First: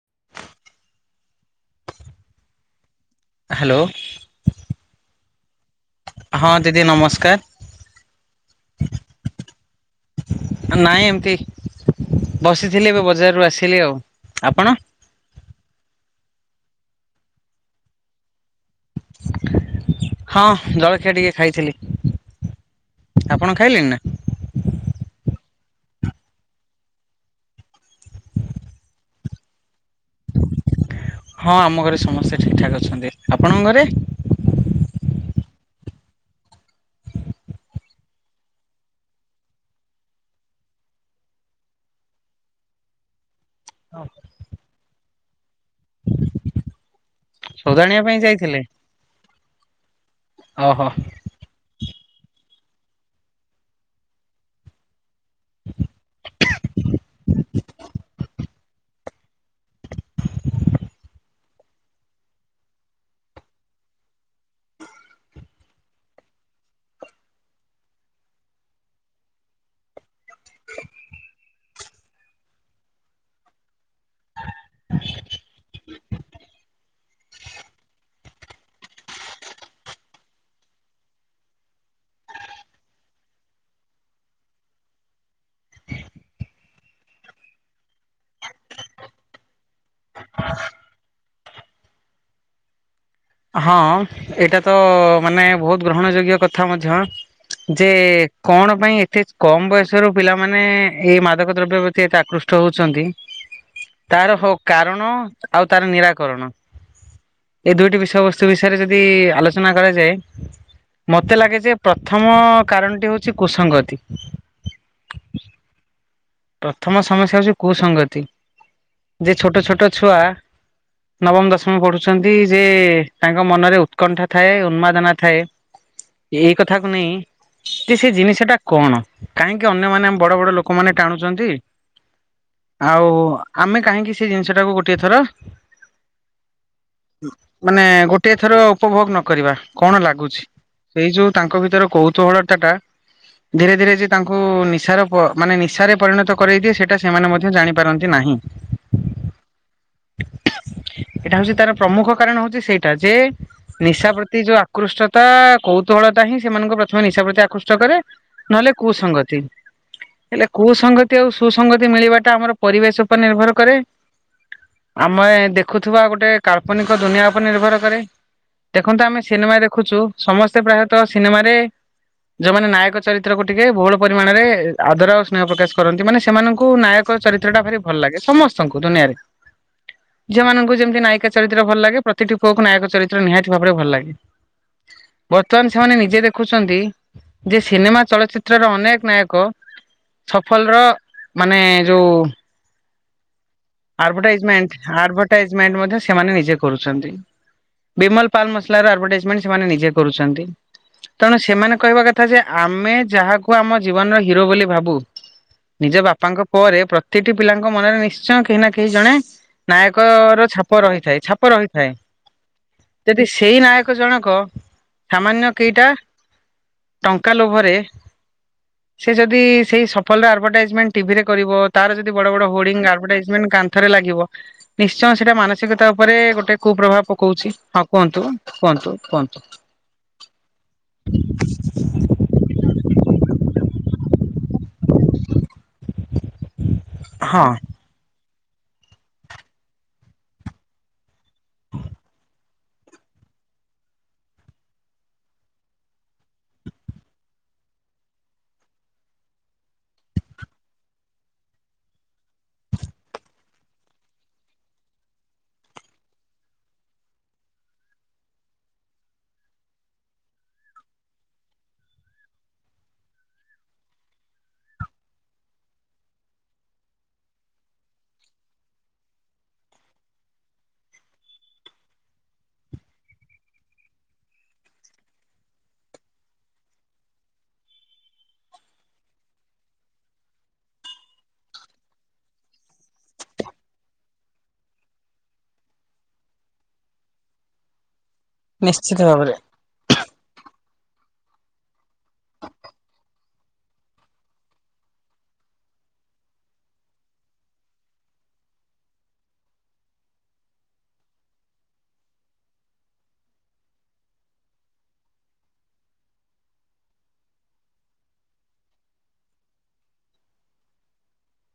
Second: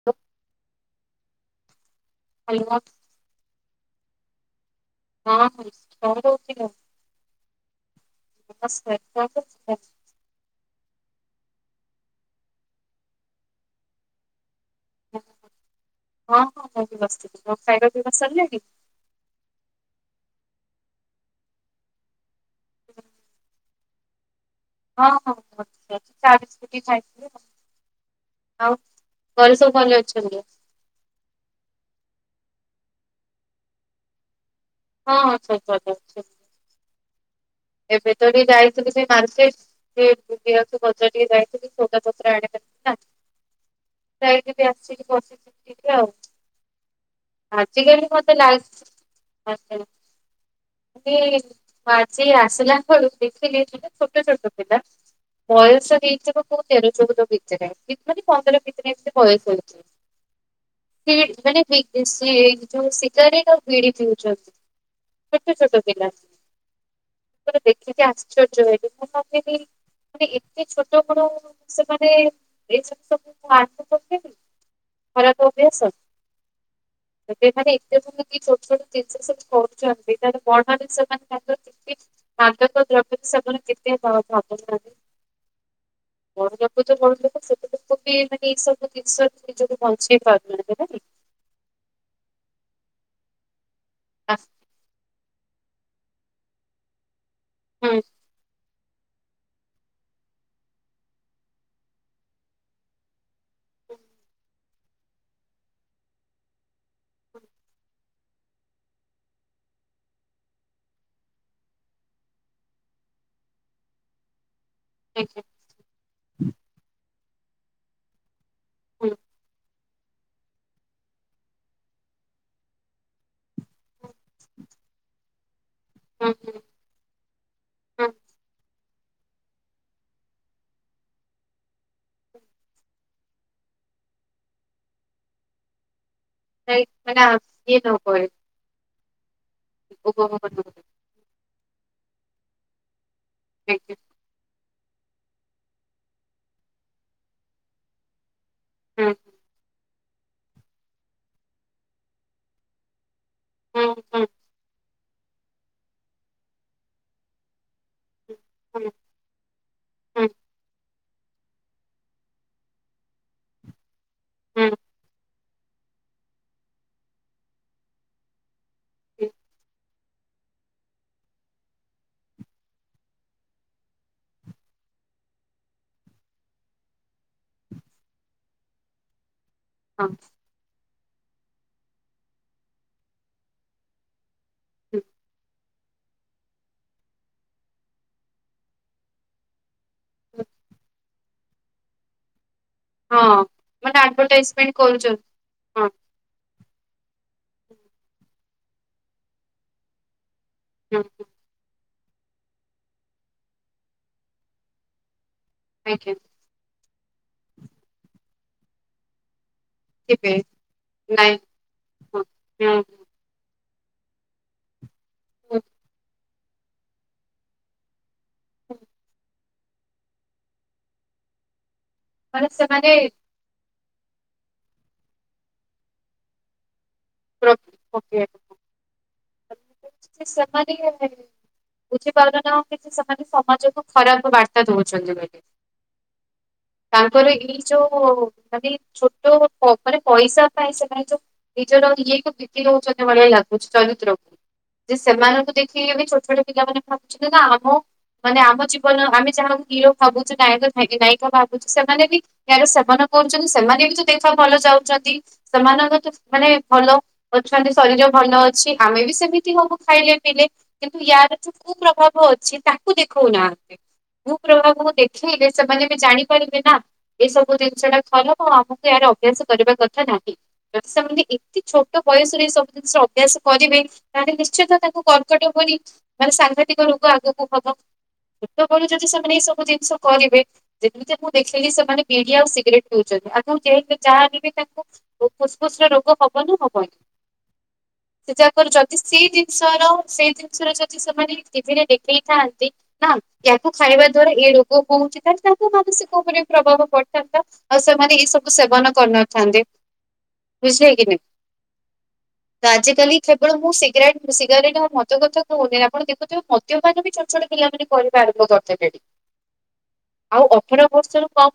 [unintelligible] Hello. Hello. ହଁ କଁ ହଁ କରୁଥିଲ, ଦିଦି ନମସ୍କାର ନମସ୍କାର କଁ କରୁଥିଲ? ନାହିଁ ଏମିତି ବସିଥିଲି ଏବେ ବଜାରରୁ ଆସିଲି ଆଉ ଆପଣ? ହଁ ହଁ ମୁଁ ବି ବସିଥିଲି ତମ ଖାଇବା ପିଇବା ସାରିଲାଣି? ହଁ ଜଳଖିଆ ଟିକେ ଖାଇଥିଲି। ଆପଣ ଖାଇଲେଣି ନା? ହଁ [unintelligible] ଚା ବିସ୍କୁଟ ଖାଇଥିଲି। ଆଉ ଘରେ ସବୁ ଭଲ ଅଛନ୍ତି? ହଁ ଆମ ଘରେ ସମସ୍ତେ ଠିକ ଠାକ୍ ଅଛନ୍ତି, ଆପଣଙ୍କ ଘରେ? ହଁଁ ଠିକ୍ ଠାକ୍ ଅଛି। ଏବେ ତ ଏଇ ଯାଇଥିଲୁ ମାର୍କେଟ। ସେ ବୁଲିଆକୁ ବଜାର ଟିକେ ଯାଇଥିଲି ସୌଦା ପତ୍ର ଆଣିବାକୁ ନା। ହଁ। ଯାଇକି ବି ଆସିକି ବସିଛି। [unintelligible] ଆଉ ସଉଦା ଆଣିବା ଆଜିକାଲି ପାଇଁ ମତେ ଲାଗ ଯାଇଥିଲେ? ଓହୋ ମୁଁ ଆଜି ଆସିଲା [unintelligible] ଦେଖିଲି ଛୋଟ ଛୋଟ ପିଲା। ବୟସ ହେଇଯିବ କୋଉ ତେର ଚଉଦ ଭିତରେ ମାନେ ପନ୍ଦର ଭିତରେ ଏମିତି ବୟସ ହେଇ ମାନେ ଏ ଯୋଉ ଶିଗାରେଟ ଆଉ ପିଡି ପିଉଛନ୍ତି। ଛୋଟ ଛୋଟ ପିଲା। ମାନେ ଦେଖିକି ଆଶ୍ଚର୍ଯ୍ୟ ହେଲି ମୁଁ ଭାବିଲି ମାନେ ଏତେ ଛୋଟ କଣ ସେମାନେ ଏସବୁ ସବୁ [unintelligible] ଖରାପ ଅଭ୍ୟାସ। ତା ମାନେ ଏତେ କି ଛୋଟ ଛୋଟ ଜିନିଷ ସବୁ କରୁଛନ୍ତି ତାହେଲେ ବଡ ହେଲେ ସେମାନେ ତାଙ୍କ [unintelligible] ପଢିବାକୁ ତ [unintelligible] ଲୋକ ବି ମାନେ ଏଇ ସବୁ ଜିନିଷ ନିଜକୁ ବଞ୍ଚେଇ ପାରୁନାହାନ୍ତି ହେଲା ହଁ ଆ ଏଇଟା ତ ମାନେ ବହୁତ ଗ୍ରହଣ ଯୋଗ୍ୟ କଥା ମଧ୍ୟ। ଯେ ହୁଁ କଣ ପାଇଁ ଏତେ କମ ବୟସ ର ପିଲାମାନେ ଏଇ ମାଦକ ଦ୍ରବ୍ୟ ପ୍ରତି ଏତେ ଆକୃଷ୍ଟ ହଉଛନ୍ତି। ହୁଁ ତାର କାରଣ ଆଉ ତାର ନିରାକରଣ ହୁଁ ଏଇ ଦୁଇଟି ବିଷ ବସ୍ତୁ ବିଷୟରେ ଯଦି ଆଲୋଚନା କରାଯାଏ। ମତେ ଲାଗେ ଯେ ପ୍ରଥମ କାରଣଟି ହଉଛି କୁସଙ୍ଗତି। ଆଜ୍ଞା। ପ୍ରଥମ ସମସ୍ୟା ହଉଛି କୁସଙ୍ଗତି ହୁଁ ଯେ ଛୋଟ ଛୋଟ ଛୁଆ ନବମ ଦଶମ ପଢୁଛନ୍ତି ଯେ ତାଙ୍କ ମନରେ ଉତ୍କଣ୍ଠା ଥାଏ ଉନ୍ମାଦନା ଥାଏ। ହୁଁ ଏଇ ହୁଁ କଥାକୁ ନେଇ ଯେ ହୁଁ ସେ ଜିନିଷ ଟା କଣ କାହିଁକି ଅନ୍ୟ ମାନେ ଆମ ବଡ ବଡ ଲୋକମାନେ ଟାଣୁଛନ୍ତି। ଆଉ ଆମେ କାହିଁକି ସେ ଜିନିଷ ଟାକୁ ଗୋଟିଏ ଥର ନାଇଁ ମାନେ ଆ ଇଏ ମାନେ ନ କରେ ଗୋଟିଏ ଥର ଉପଭୋଗ ନକ କରିବା କଣ ଉପଭୋଗ ନ ଲାଗୁଛି କରେ ସେଇ ଯୋଉ ତାଙ୍କ ଭିତରେ କୌତୁହଳତା ଟା ଧୀରେ ଆଜ୍ଞା ଧୀରେ ଯେ ତାଙ୍କୁ ନିଶାର ପ ମାନେ ନିଶାରେ ପରିଣତ କରେଇ ଦିଏ ସେଇଟା ସେମାନେ ମଧ୍ୟ ଜାଣିପାରନ୍ତି ନାହିଁ। ହଁ। ଏଇଟା ହଉଛି ତାର ପ୍ରମୁଖ କାରଣ ହଉଛି ସେଇଟା ଯେ ହୁଁ ନିଶା ହୁଁ ପ୍ରତି ଯୋଉ ଆକୃଷ୍ଟତା କୌତୁହଳ ଟା ହିଁ ସେମାନଙ୍କୁ ପ୍ରଥମେ ନିଶା ପ୍ରତି ଆକୃଷ୍ଟ କରେ। ନହେଲେ ହୁଁ କୁ ସଂଙ୍ଗତି। ହୁଁ ହୁଁ ହେଲେ କୁସଙ୍ଗତି ଆଉ ସୁସଙ୍ଗତି ମିଳିବା ଟା ଆମର ପରିବେଶ ଉପରେ ନିର୍ଭର କରେ। ହୁଁ ହୁଁ, ଆମେ ଦେଖୁଥିବା ଗୋଟେ କାଳ୍ପନିକ ଦୁନିଆ ଉପରେ ନିର୍ଭର କରେ। ଦେଖନ୍ତୁ ଆମେ ସିନେମା ଦେଖୁଛୁ ସମସ୍ତେ ପ୍ରାୟତଃ ସିନେମାରେ ଯୋଉମାନେ ନାୟକ ଚରିତ୍ର କୁ ଟିକେ ବହୁଳ ପରିମାଣରେ ଆଦର ଆ ସ୍ନେହ ପ୍ରକାଶ କରନ୍ତି ମାନେ ସେମାନଙ୍କୁ ନାୟକ ଚରିତ୍ର ଟା ଭାରି ଭଲ ଲାଗେ ସମସ୍ତଙ୍କୁ ଦୁନିଆରେ। ହଁ। ଝିଅମାନଙ୍କୁ ଯେମିତି ନାୟିକା ଚରିତ୍ର ଭଲ ଲାଗେ ପ୍ରତିଟି ପୁଅକୁ ନାୟକ ଚରିତ୍ର ନିହାତି ଭାବରେ ଭଲ ଲାଗେ। ହୁଁ ହୁଁ ବର୍ତ୍ତମାନ ସେମାନେ ନିଜେ ଦେଖୁଛନ୍ତି ଯେ ସିନେମା ଚଳଚିତ୍ରର ଅନେକ ନାୟକ ସଫଲର ମାନେ ଯୋଉ ହଁ। ମାନେ ଆଡ୍ ଭାଟା ଇଜ୍ ଆଡଭଟାଇଜମେଣ୍ଟ ମେଣ୍ଟ କରୁଛନ୍ତି ହଁ। ଆଡଭାଟାଇଜ୍ମେଣ୍ଟ ସେମାନେ ନିଜେ କରୁଛନ୍ତି। ବିମଲ ପାନ୍ ମସଲାର ଆଭଟାଇଜମେଣ୍ଟ ସେମାନେ ନିଜେ କରୁଛନ୍ତି। ହୁଁ ହୁଁ ତେଣୁ ସେମାନେ କହିବା କଥା ଯେ ଆମେ ଯାହାକୁ ଆମ ଜୀବନର ହିରୋ ବୋଲି ଭାବୁ ନିଜ ଆଜ୍ଞା ବାପାଙ୍କ ପରେ ପ୍ରତିଟି ପିଲାଙ୍କ ମନରେ ନିଶ୍ଚୟ କେହି ନା କେହି ଜଣେ ନାୟକ ଥିବେ ର ଛାପ ରହିଥାଏ ନାଇଁ ଛାପ ରହିଥାଏ। ହଁ ହୁଁ ଯଦି ସେଇ ନାୟକ ଜଣକ ସାମାନ୍ୟ ହୁଁ। କେଇଟା ଟଙ୍କା ଲୋଭରେ ହୁଁ, ସେ ଯଦି ସେଇ ସଫଲର ଆଡଭାଟାଇଜମେଣ୍ଟ ଟିଭିରେ କରିବ ତାର ଯଦି ବଡ ମାନେ ବଡ ସେମାନେ ହୋଡିଙ୍ଗ ଆଡ ଭାଟାଇଯମେଣ୍ଟ କାନ୍ଥରେ ଲାଗିବ ନିଶ୍ଚୟ ସେଇଟା ମାନସିକତା ଉପରେ ଗୋଟେ କୁପ୍ରଭାବ ପ ପ୍ର କୋଉଚି ହଁ କୁହନ୍ତୁ ପକେଇବାକୁ କୁହନ୍ତୁ କୁହନ୍ତୁ। ବୁଝିପାରୁନାନ୍ତି କିଛି ସେମାନେ ସମାଜକୁ ଖରାପ ବାର୍ତ୍ତା ଦଉଛନ୍ତି ବୋଲି। ତାଙ୍କର ହଁ ଏଇ ଯୋଉ ଖାଲି ଛୋଟ ଉପରେ ପଇସା ପାଇଁ ସେ ମାନେ ଯୋଉ ନିଜର ଇଏକୁ ବିକି ଦୋଉଛନ୍ତି ଭଳିଆ ଲାଗୁଛି ଚରିତ୍ରକୁ। ଯେ ସେମାନଙ୍କୁ ଦେଖିକି ଏ ବି ଛୋଟ ଛୋଟ ପିଲାମାନେ ଭାବୁଛନ୍ତି ନା ଆମ ମାନେ ଆମ ଜୀବନ ଆମେ ଯାହାକୁ ହିରୋ ଭାବୁଛୁ ନାୟକ ନାୟିକା ଭାବୁଛୁ ସେମାନେ ବି ଆରେ ସେମାନେ କରୁଛନ୍ତି ସେମାନେ ବି ତ ଦେଖ ଭଲ ଚାଉଛନ୍ତି ସେମାନଙ୍କ ତ ମାନେ ଭଲ ଅଛନ୍ତି ଶରୀର ଭଲ ଅଛି ଆମେ ବି ସେମିତି ହବୁ ଖାଇଲେ ପିଇଲେ। କିନ୍ତୁ ୟାର ଯୋଉ କୁ ପ୍ରଭାବ ଅଛି ତାହକୁ ଦେଖଉ ନାହାନ୍ତି। ବୁ ପ୍ରଭାବକୁ ଦେଖେଇଲେ ସେମାନେ ବି ଜାଣିପାରିବେ ନା। ଏସବୁ ଜିନିଷ ଟା ଲ ମୁ ଆମକୁ ଏହାର ଅଭ୍ୟାସ କରିବା କଥା ନାହିଁ, ଯଦି ସେମାନେ ଛୋଟ ବୟସରେ ଏ ସବୁ ଜିନିଷର ଅଭ୍ୟାସ କରିବେ ତାହେଲେ ନିଶ୍ଚିତ ତାଙ୍କୁ କର୍କଟ ପରି ମାନେ ସାଂଘାତିକ ରୋଗ ଆଗକୁ ହବ ଛୋଟବେଳୁ ଯଦି ସେମାନେ ଏଇ ସବୁ ଜିନିଷ କରିବେ ଯେମିତି ଆମକୁ ଦେଖେଇକି ସେମାନେ ବିଡି ଆଉ ସିଗରେଟ ପିଉଛନ୍ତି ଆମକୁ ଯେହେତୁ ଯାହାଲେ ବି ତାଙ୍କୁ ଫୁସଫୁସ ର ରୋଗ ହବନା ହବନି ସେ ଯାକ ନିଶ୍ଚିତ ଯଦି ସେଇ ଭାବରେ ଜିନ ଷ ର ସେଇ ଜିନିଷରେ ଯଦି ସେମାନେ ଟିଭିରେ ଦେଖେଇଥାନ୍ତି ନା ୟାକୁ ଖାଇବା ଦ୍ଵାରା ଏଇ ରୋଗ ହୋଉଚି ତାହେଲେ ତାଙ୍କ ମାନସିକ ଉପରେ ପ୍ରଭାବ ପଡିଥାନ୍ତା। ଆଉ ସେମାନେ ଏଇ ସବୁ ସେବନ କରିନଥାନ୍ତେ ବୁଝିଲେ କି ନାଇ। ତ ଆଜି କାଲି କେବଳ ମୁଁ ସିଗାରେଟ ସିଗାରେଟ ଆଉ ମତ କଥା କହୁନି ଆପଣ ଦେଖୁଥିବେ ମ ଦ୍ୟପାନ ବି ଛୋଟ ଛୋଟ ପିଲାମାନେ କରିବା ଆରମ୍ଭ କରି ଦେଲେଣି ଆଉ ଅଠର ବର୍ଷରୁ କ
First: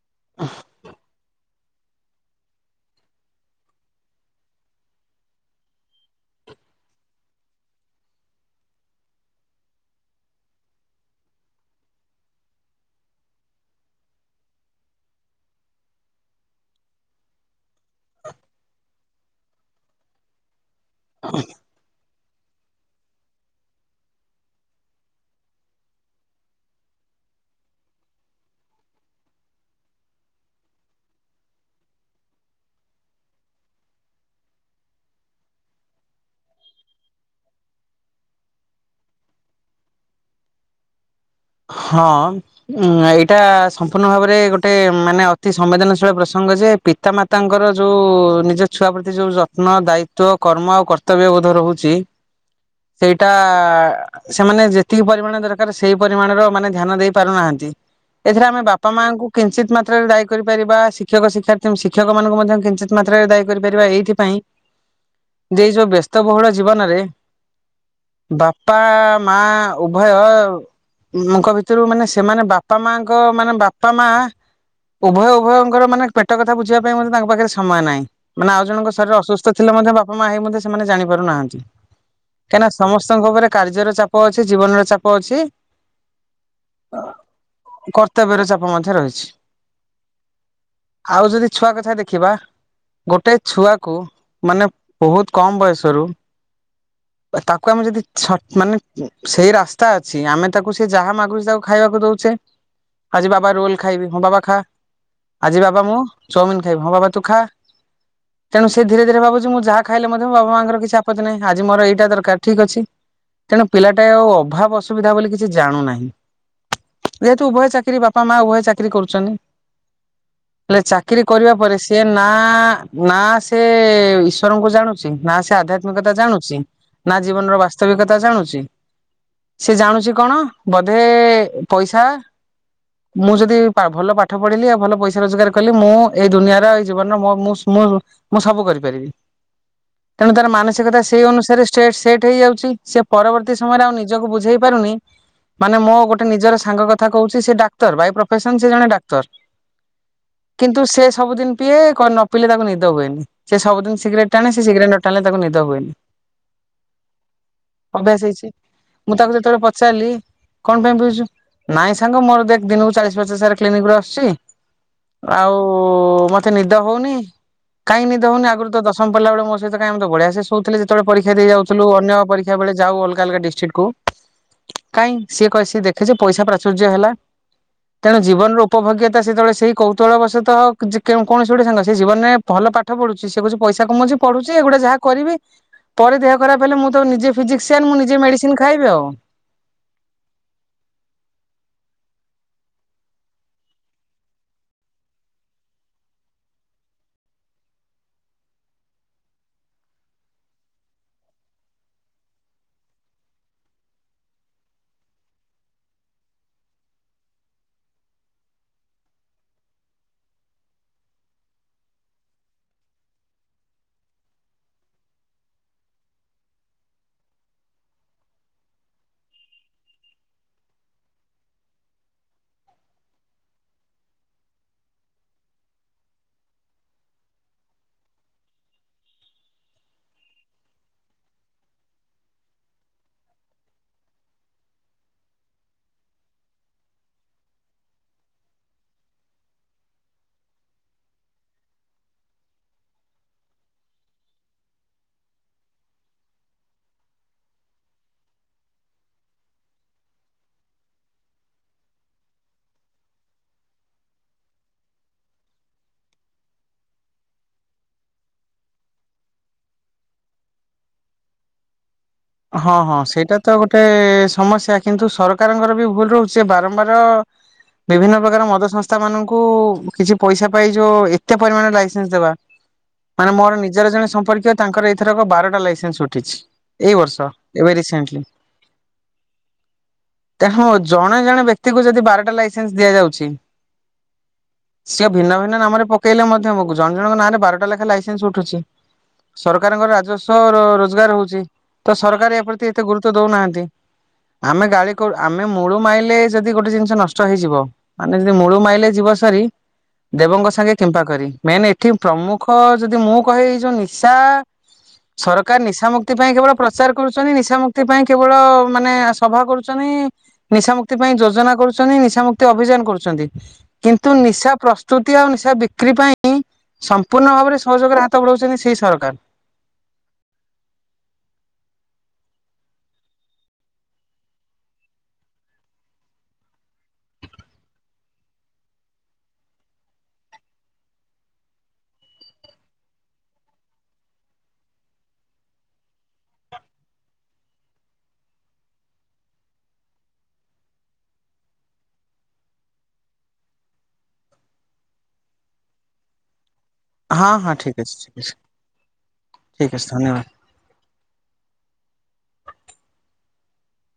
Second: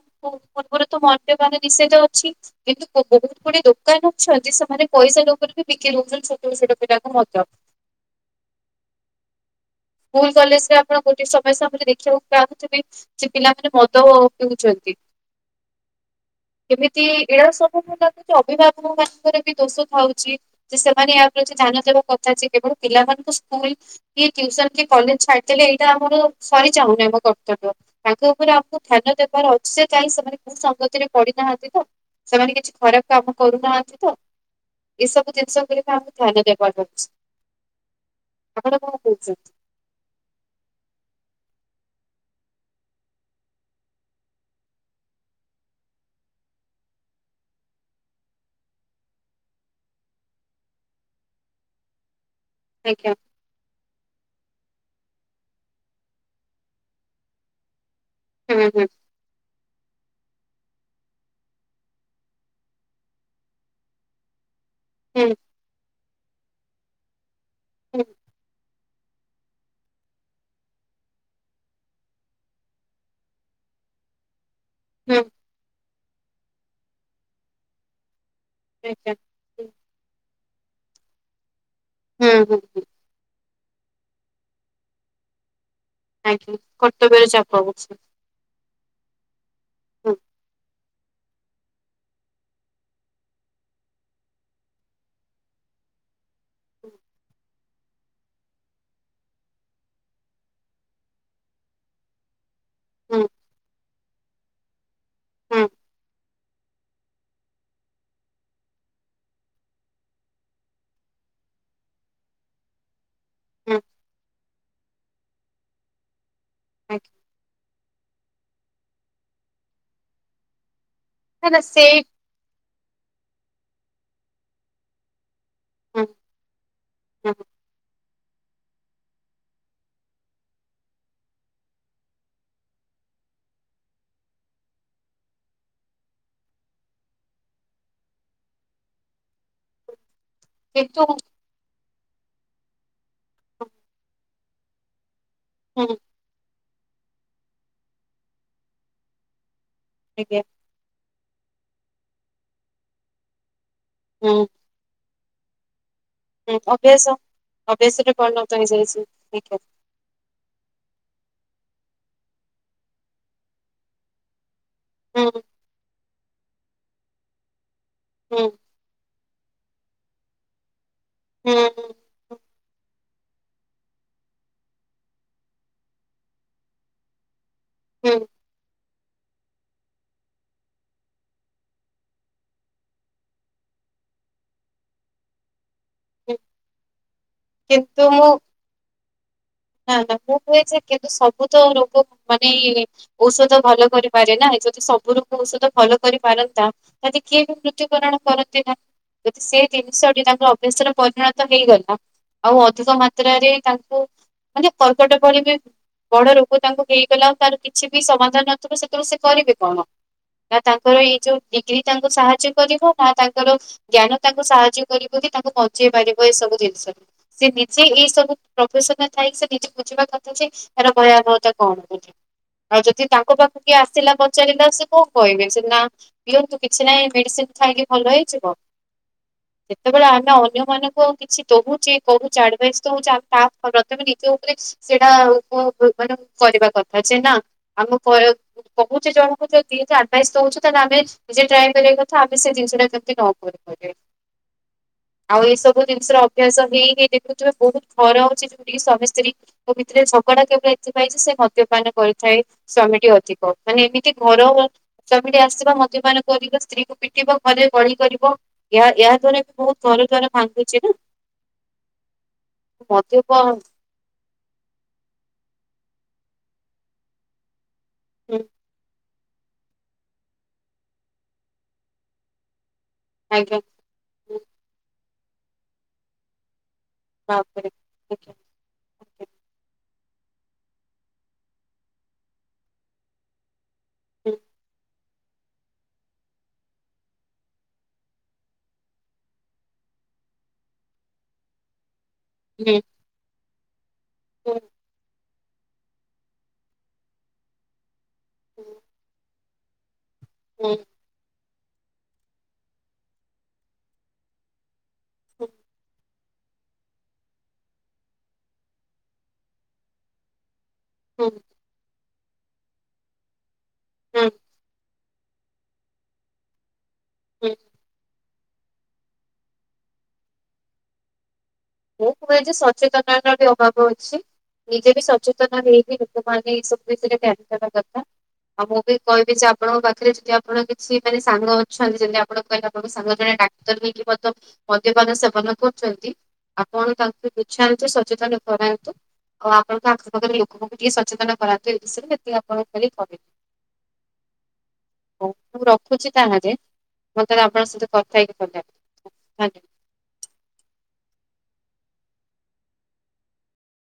ପୂର୍ବରୁ ତ ମଦ୍ୟ ପାନ ନିଷେଧ ଅଛି କିନ୍ତୁ ବହୁତ ଗୁଡେ ଦୋକାନ ଅଛନ୍ତି ସ ମାନେ ପଇସା ଲୋଭ ରେ ବି ବିକ୍ରି ଦଉଛନ୍ତି ଛୋଟ ଛୋଟ ପିଲାକୁ ମଦ। ସ୍କୁଲ କଲେଜ୍ ରେ ଆପଣ ଗୋଟେ ସମସ୍ୟା ଭ ଦେଖିବାକୁ ପାଉଥିବେ। ସେ ପିଲାମାନେ ମଦ ଓ ପିଉଛନ୍ତି। କେମିତି ଏଇଡା ସବୁ ମୁଁ ଲାଗୁଛି ଅଭିଭାବକ ମାନଙ୍କରେ ଦୋଷ ଥାଉଛି ଯେ ସେମାନେ ୟା ପ୍ରତି ଧ୍ୟାନ ଦେବା କଥା ଯେ କେବଳ ପିଲାମାନଙ୍କୁ ସ୍କୁଲ କି ଟ୍ୟୁସନ୍ କି କଲେଜ୍ ଛାଡିଦେଲେ ଏଇଟା ଆମର ସରି ଯାଉନି ଆମ କର୍ତ୍ତବ୍ୟ। ତାଙ୍କ ଉପରେ ଆମକୁ ଧ୍ୟାନ ଦେବାର ଅଛି ଯେ କାହିଁ ସେମାନେ କୋଉ ସଙ୍ଗତିରେ ପଡିିନାହାନ୍ତି ତ। ସେମାନେ କିଛି ଖରାପ୍ କାମ କରୁନାହାନ୍ତି ତ। ଏସବୁ ଜିନିଷ ଉପରେ ତ ଆମକୁ ଧ୍ୟାନ ଦେବା ଯାଉଛି ଆପଣ କଣ କହୁଛନ୍ତି? ହଁ। ଉଁ ଏଇଟା ସମ୍ପୂର୍ଣ୍ଣ ଭାବରେ ଗୋଟେ ମାନେ ଅତି ସମ୍ବେଦନଶୀଳ ପ୍ରସଙ୍ଗ ଯେ ପିତାମାତାଙ୍କର ଯେଉଁ ନିଜ ଛୁଆ ପ୍ରତି ଯେଉଁ ଯତ୍ନ, ଦାୟିତ୍ୱ, କର୍ମ, ଆଉ କର୍ତ୍ତବ୍ୟବୋଧ ରହୁଛି [inaudible] ଏଇଟା ସେମାନେ ଯେତିକି ପରିମାଣ ଦରକାର ସେଇ ପରିମାଣର ମାନେ ଧ୍ୟାନ ଦେଇ ପାରୁନାହାନ୍ତି ଏଥିରେ ଆମେ ହୁଁ ହୁଁ ବାପା ମାଙ୍କୁ କିଞ୍ଚିତ୍ ମାତ୍ରାରେ ଦାୟୀ କରିପାରିବା ଶିକ୍ଷକ ଶିକ୍ଷାର୍ଥୀ ଶିକ୍ଷକ ମାନଙ୍କୁ ମଧ୍ୟ କିଞ୍ଚିତ୍ ମାତ୍ରାରେ ଦାୟୀ କରିପାରିବା ଏଇଥିପାଇଁ ହୁଁ। ଯେ ଏଇ ଯୋଉ ବ୍ୟସ୍ତବହୁଳ ଜୀବନରେ ହୁଁ ବାପା ମା ଉଭୟଙ୍କ ଭିତରୁ ମାନେ ସେମାନେ ବାପା ମାଙ୍କ ମାନେ ବାପା ମା ହୁଁ ଉଭୟ ଉଭୟଙ୍କର ମାନେ ପେଟ କଥା ବୁଝିବା ପାଇଁ ମଧ୍ୟ ତାଙ୍କ ପାଖରେ ସମୟ ନାହିଁ ମାନେ ଆଉ ଜଣଙ୍କ ଶରୀର ଆଜ୍ଞା। ଅସୁସ୍ଥ ଥିଲେ ମଧ୍ୟ ବାପା ମା ହେଇ ମଧ୍ୟ ସେମାନେ ଜାଣିପାରୁନାହାନ୍ତି ହୁଁ ହୁଁ ହୁଁ କାହିଁକିନା ହୁଁ ସମସ୍ତଙ୍କ ଘରେ କାର୍ଯ୍ୟର ଚାପ ଅଛି ଜୀବନର ଚାପ ଅଛି ଆଜ୍ଞା କର୍ତ୍ତବ୍ୟରେ ଚାପ ହଉଛି। କର୍ତ୍ତବ୍ୟ ର ଚାପ ମଧ୍ୟ ରହିଛି ହୁଁ ଆଉ ଯଦି ଛୁଆ କଥା ଦେଖିବା ଗୋଟେ ଛୁଆକୁ ମାନେ ବହୁତ୍ କମ୍ ବୟସରୁ ହୁଁ ତାକୁ ଆମେ ଯଦି ଛ ମାନେ ସେଇ ରାସ୍ତା ଅଛି ଆମେ ତାକୁ ସେ ଯାହା ମାଗୁଛି ତାକୁ ଖାଇବାକୁ ଦଉଚେ ହୁଁ ଆଜି ବାବା ରୋଲ ଖାଇବି ହଁ ବାବା ଖା। ହୁଁ ଆଜି ବାବା ମୁଁ ଚମିନ ଖାଇବି ହଁ ବାବା ତୁ ଖା। [inaudible] ତେଣୁ ସେ ଧୀରେ ଧୀରେ ଭାବୁଚି ମୁଁ ଯାହା ଖାଇଲେ ମଧ୍ୟ ମୋ ବାବା ମାଙ୍କର କିଛି ଆପତ୍ତି ନାହିଁ ଆଜି ମୋର ଏଇଟା ଦରକାର୍ ଠିକ୍ ଅଛି। ତେଣୁ ହୁଁ ପିଲାଟାଏ ଆଉ ଅଭାବ ଅସୁବିଧା ବୋଲି କିଛି ଜାଣୁନାହିଁ ଆଜ୍ଞା। ଯେହେତୁ ଉଭୟ ଚାକିରି ବାପା ମ୍ ମା ଉଭୟ ଚାକିରି କରୁଚନ୍ତି ହେଲେ ଚାକିରି କରିବା ହେଲା ପରେ ସେଇ ସିଏ ନା ନା ସେ ଈଶ୍ୱର ଙ୍କୁ ଜାଣୁଚି ନା ସେ ହୁଁ ଆଧ୍ୟାତ୍ମିକତା ଜାଣୁଚି ନା ହୁଁ ଜୀବନର ବାସ୍ତବିକତା ଜାଣୁଚି ସେ ଜାଣୁଛି କଣ ବଧେ ପଇସା ମୁଁ ଯଦି ପା-ଭଲ ପାଠ ପଢିଲି ଆ ଭଲ ପଇସା ରୋଜଗାର କଲି ମୁଁ ଏଇ ଦୁନିଆର ଏଇ ଜୀବନର ମୁ ମୁଁ ସ୍ ମୁର୍ ମୁଁ ସବୁ କରିପାରିବି। [inaudible] ତେଣୁ ତାର ମାନସିକତା କିନ୍ତୁ ସେଇ ଅନୁସାରେ ଷ୍ଟେଟ୍-ସେଟ୍ ହେଇଯାଉଛି ସେ ପରବର୍ତ୍ତୀ ସମୟରେ ଆଉ ନିଜକୁ ବୁଝେଇ ପାରୁନି ମାନେ ମୋ ହୁଁ ଗୋଟେ ନିଜର ସାଙ୍ଗ କଥା କହୁଛି ସେ ଡାକ୍ତର, ବାଇ ପ୍ରଫେସନ ସେ ଜଣେ ଡାକ୍ତର ଆଜ୍ଞା। କିନ୍ତୁ ସେ ସବୁଦିନ ପିଏ କ ନ ପିଇଲେ ତାକୁ ନିଦ ହୁଏନି ସେ ସବୁଦିନ ସିଗ୍ରେଟ୍ ହୁଁ ଟାଣେ ସେ ସିଗ୍ରେଟ୍ ନଟାଣେ ତାକୁ ନିଦ ହୁଏନି। ହୁଁ ଅଭ୍ୟାସ ଅଭ୍ୟାସରେ ପରିଣତ ହେଇଯାଇଛି ଠିକ୍ ଅ ଚାଲି କଣ ପାଇଁ ପିଉଛୁ ନାଇଁ ସାଙ୍ଗ ମୋର ଦେଖ୍ ଦିନକୁ ଚାଳିଶ ପଚାସ୍ଜର୍ କ୍ଲିନିକ୍ ରୁ ଆସୁଛି ହୁଁ ଆଉ ମତେ ନିଦ ହଉନି କାଇଁ ନିଦ ହୁଁ ହଉନି ଆଗରୁ ତ ଦଶ ଦଶମ ପଢ଼ିବା ବେଳେ ମୋସହିତ କାଇଁ ଇମେତ ଭଢ଼ିଆସେ ହଉଥିଲେ ଯେତେବେଳେ ପରୀକ୍ଷା ଦେଇ ହୁଁ ଯାଉଥିଲ ଅନ୍ୟ ହୁଁ ପରୀା ବେଳେ ଯାଉ ଅଲଗା ଅଲଗା ଡିଷ୍ଟ୍ରିକ୍ କୁ। କାଇହିଁ ସିଏ କ ଦେଖେ ଯେ ପଇସା ପ୍ରାଚୁର୍ଯ୍ୟ ହେଲା ହୁଁ ତେଣୁ ଜୀବନର ଉପଭୋଗ୍ୟତା ସେତେବେଳେ ସେଇ କୌତଳବଶତଃ କୌଣସି ଗୋଟେ ସାଙ୍ଗ ସେ ଜୀବନରେ ଭଲ ପା ପାଠ ପଢୁଛି ସେ କିଛି ପଇସା କମୁଛି ପଢୁଛି ଏଗୁଟା ଯାହା କରିବି ପରେ ଦେହରୁ ଖରାପ ହେଲେ ମୁଁ ତ ନିଜେ ଫିଜିିକସିଆନ୍ ମୁଁ ନିଜେ ମେଡ଼ିସିନ ଖାଇବି ଆଉ। ନା ନା ମୁଁ କୁଏଯେ କିନ୍ତୁ ସବୁତ ରୋଗ ମାନେ ଔଷଧ ଭଲ କରିପାରେନା ଯଦି ସବୁ ରୋଗ ଔଷଧ ଭଲ କରିପାରନ୍ତା ତାହେଲେ କିଏବି ମୃତ୍ୟୁବରଣ କରନ୍ତିନା। ଯଦି ସେ ଜିନିଷଟି ତାଙ୍କର ଅଭ୍ୟାସରେ ପରିଣତ ହେଇଗଲା ଆଉ ଅଧିକ ମାତ୍ରାରେ ତାଙ୍କୁ ମାନେ କର୍କଟ ଭଳିବି ବଡ଼ ରୋଗ ତାଙ୍କୁ ହେଇଗଲା ଆଉ ତାର କିଛିବି ସମାଧାନ ନଥିବ ସେତେବେଳେ ସେକରିବେ କଣ ନା ତାଙ୍କର ଏଇ ଯୋଉ ଡିଗ୍ରୀ ତାଙ୍କୁ ସାହାଯ୍ୟ କରିବ ନା ତାଙ୍କର ଜ୍ଞାନ ତାଙ୍କୁ ସାହାଯ୍ୟ କରିବକି ତାଙ୍କୁ ବଞ୍ଚେଇ ପାରିବ ଏସବୁ ଜିନିଷକୁ। ସେ ନିଜେ ଏଇ ସବୁ ପ୍ରଫେସନରେ ଥାଇ ସେ ନିଜେ ବୁଝିବା କଥାଯେ ଏାର ଭୟାବହତା କଣ ବୋଲି ଆଉ ଯଦି ତାଙ୍କ ପାଖକୁ କିଏ ଆସିଲା ପଚାରିଲା ସେ କଣ କହିବେ ସେ ନା ଦିଅନ୍ତୁ କିଛି ନାହିଁ ମେଡ଼ିସିନ୍ ଖାଇକି ଭଲ ହେଇଯିବ ଯେତେବେଳେ ଆମେ ଅନ୍ୟ ମାନଙ୍କୁ କିଛି ଦହୁଚେ କହୁ ଚଡ଼େବାଇସ୍ ହଉଚି ତା ପ୍ରଥମେ ନିଜ ଉପରେ ସେଇଟା ଆଉ ମାନେ କରିବା କଥା ସିନା ଆମ ପର କହୁଚି ଜଣଙ୍କୁ ଯଦିି ଆଡ଼ଭାଇସ୍ ଦଉଚୁ ତାହେଲେ ଆମେ ନିଜେ ଟ୍ରାଏ କରିବା କଥା, ଆମେ ସେ ଜିନିଷଟା ଯଦି ନ କରିପାରିବା। ଆଉ ଏଇ ସବୁ ଜିନିଷର ଅଭ୍ୟାସହିଁ ଦେଖୁଥିବେ ବହୁତ୍ ଘର ଅଛି ଯୋଉଠିକି ସ୍ଵାମୀ ସ୍ତ୍ରୀ ତାଙ୍କ ଭିତରେ ଝଗଡ଼ା କେବଳ ଏଥିପାଇଁଯେ ସେ ଳମଦ୍ୟପାନ କରିଥାଏ। ସ୍ଵାମୀଟି ଅଧିକ ମାନେ ଏମିତି ଘର ସ୍ଵାମୀଟି ଆସିବ, ମଦବାନ କରିବ, ସ୍ତ୍ରୀକୁ ପିଟିବ, ଘରେ କଳି କରିବ ଏହା ଏହା ଦ୍ଵାରାବି ବହୁତ୍ ଘର ଦ୍ୱାର ଭାଙ୍ଗୁଚିନା। ହଁ ହଁ ମଦ୍ୟପ ସେଇଟାତ ଗୋଟେ ସମସ୍ୟା କିନ୍ତୁ ସରକାରଙ୍କରବି ଭୁଲ ରହୁଚି, ସେ ବାରମ୍ବାର ବିଭିନ୍ନ ହୁଁ ପ୍ରକାର ମଦ ସଂସ୍ଥା ମାନଙ୍କୁ କିଛି ପଇସା ପାଇ ଯୋଉ ଏତେ ପରିମାଣ ଲାଇସେନ୍ସ ଦେବା ମାନେ ମୋର ଆଜ୍ଞା ନିଜର ଜଣେ ହୁଁ ସମ୍ପର୍କୀୟ ତାଙ୍କର ଏଥରକ ବାରଟା ଲାଇସେନ୍ସ ଉଠିଛି ଏଇ ବର୍ଷ ତ ବାପରେ ଏବେ ରିସେଣ୍ଟଲି। ଆଜ୍ଞା [inaudible] ତାହା ଜଣେ ଜଣେ ବ୍ୟକ୍ତିକୁ ଯଦି ବାରଟା ଲାଇସେନ୍ସ ଦିଆଯାଉଚି ହୁଁ। ସିଏ ଭିନ୍ନ ଭିନ୍ନ ନାମରେ ପକେଇଲେ ମଧ୍ୟ ଆମକୁ ଜଣ ଜଣଙ୍କ ନାଁରେ ବାରଟା ଲେଖା ଲସନ୍ସ୍ ଉଠୁଚି। ସରକାରଙ୍କର ରାଜସ୍ୱ ର ରୋଜଗାର ହଉଚି। ତ ସରକାର ଏପ୍ରତି ହୁଁ ଏତେ ଗୁରୁତ୍ୱ ଦଉନାହାନ୍ତି ହୁଁ ଆମେ ଗାଳି କ ଆମେ ମୂଳୁ ମାଇଲେ ଯଦି ଗୋଟେ ଜିନିଷ ନଷ୍ଟ ହେଇଯିବ, ମାନେ ଯଦି ମୂଳୁ ମାଇଲେ ଯିବ ସରି ଦେବଙ୍କ ସାଙ୍ଗେ ହୁଁ କିମ୍ପା କରି ମେନ୍ ଏ ଏଠି ପ୍ରମୁଖ ଯଦି ମୁଁ କହିବି ଏଇ ଯୋଉ ନିଶା ହୁଁ ସରକାର ନିଶ ମୁକ୍ତି ପାଇଁ କେବଳ ପ୍ର ଚାର କରୁଚନ୍ତି, ନିଶା ମୁୁକ୍ତି ପାଇଁ କେବଳ ମାନେ ସଭା କରୁଚନି ନିଶାମୁକ୍ତି ପାଇଁ ହୁଁ ଯୋଜନା କରୁଚନ୍ତି ନିଶ ମୁୁକ୍ତି ଅଭିଯାନ କରୁଚନ୍ତି, କିନ୍ତୁ ହୁଁ ନିଶା ପ୍ର ପ୍ରସ୍ତୁତି ଆଉ ନିଶା ବିକ୍ରି ପାଇଁ ସମ୍ପୂର୍ଣ୍ଣ ହୁଁ। ଭାବରେ ସହଯୋଗର ହାତ ବଢାଉଛନ୍ତି, ସେଇ ସରକାର। ମୁଁ କୁହେ ଯେ ସଚେତନର ବି ଅଭାବ ଅଛି। ନିଜେ ବି ସଚେତନ ହେଇକି ଲୋକ ମାନେ ଏ ସବୁ ବିଷୟରେ। [unintelligible] ଆଉ ମୁଁ ବି କହିବି ଯେ, ଆପଣଙ୍କ ପାଖରେ ଯଦି ଆପଣ କିଛି ମାନେ ସାଙ୍ଗ ଅଛନ୍ତି, ଯଦି ଆପଣ କହିଲେ ଆପଣଙ୍କ ସାଙ୍ଗ ଜଣେ ଡା [unintelligible] ମଦ୍ୟପାନ ସେବନ କରୁଛନ୍ତି। ଆପଣ ତାଙ୍କୁ ବୁଝାନ୍ତୁ, ସଚେତନ କରାନ୍ତୁ। ଆଉ ଆପଣଙ୍କ ଆଖପାଖରେ ଲୋକଙ୍କୁ ଟିକେ ସଚେତନ କରାନ୍ତୁ, ଏ ବିଷୟରେ ଏତିକି ଆପଣ ଖାଲି କହିବେ। ହଉ ମୁଁ ରଖୁଛି ତାହେଲେ, ହଁ ମତେ ହଁ ଆପଣଙ୍କ ଠିକ ସହିତ ଅଛି ଠିକ କଥା ଅଛି ହେଇକି [inaudible] [inaudible]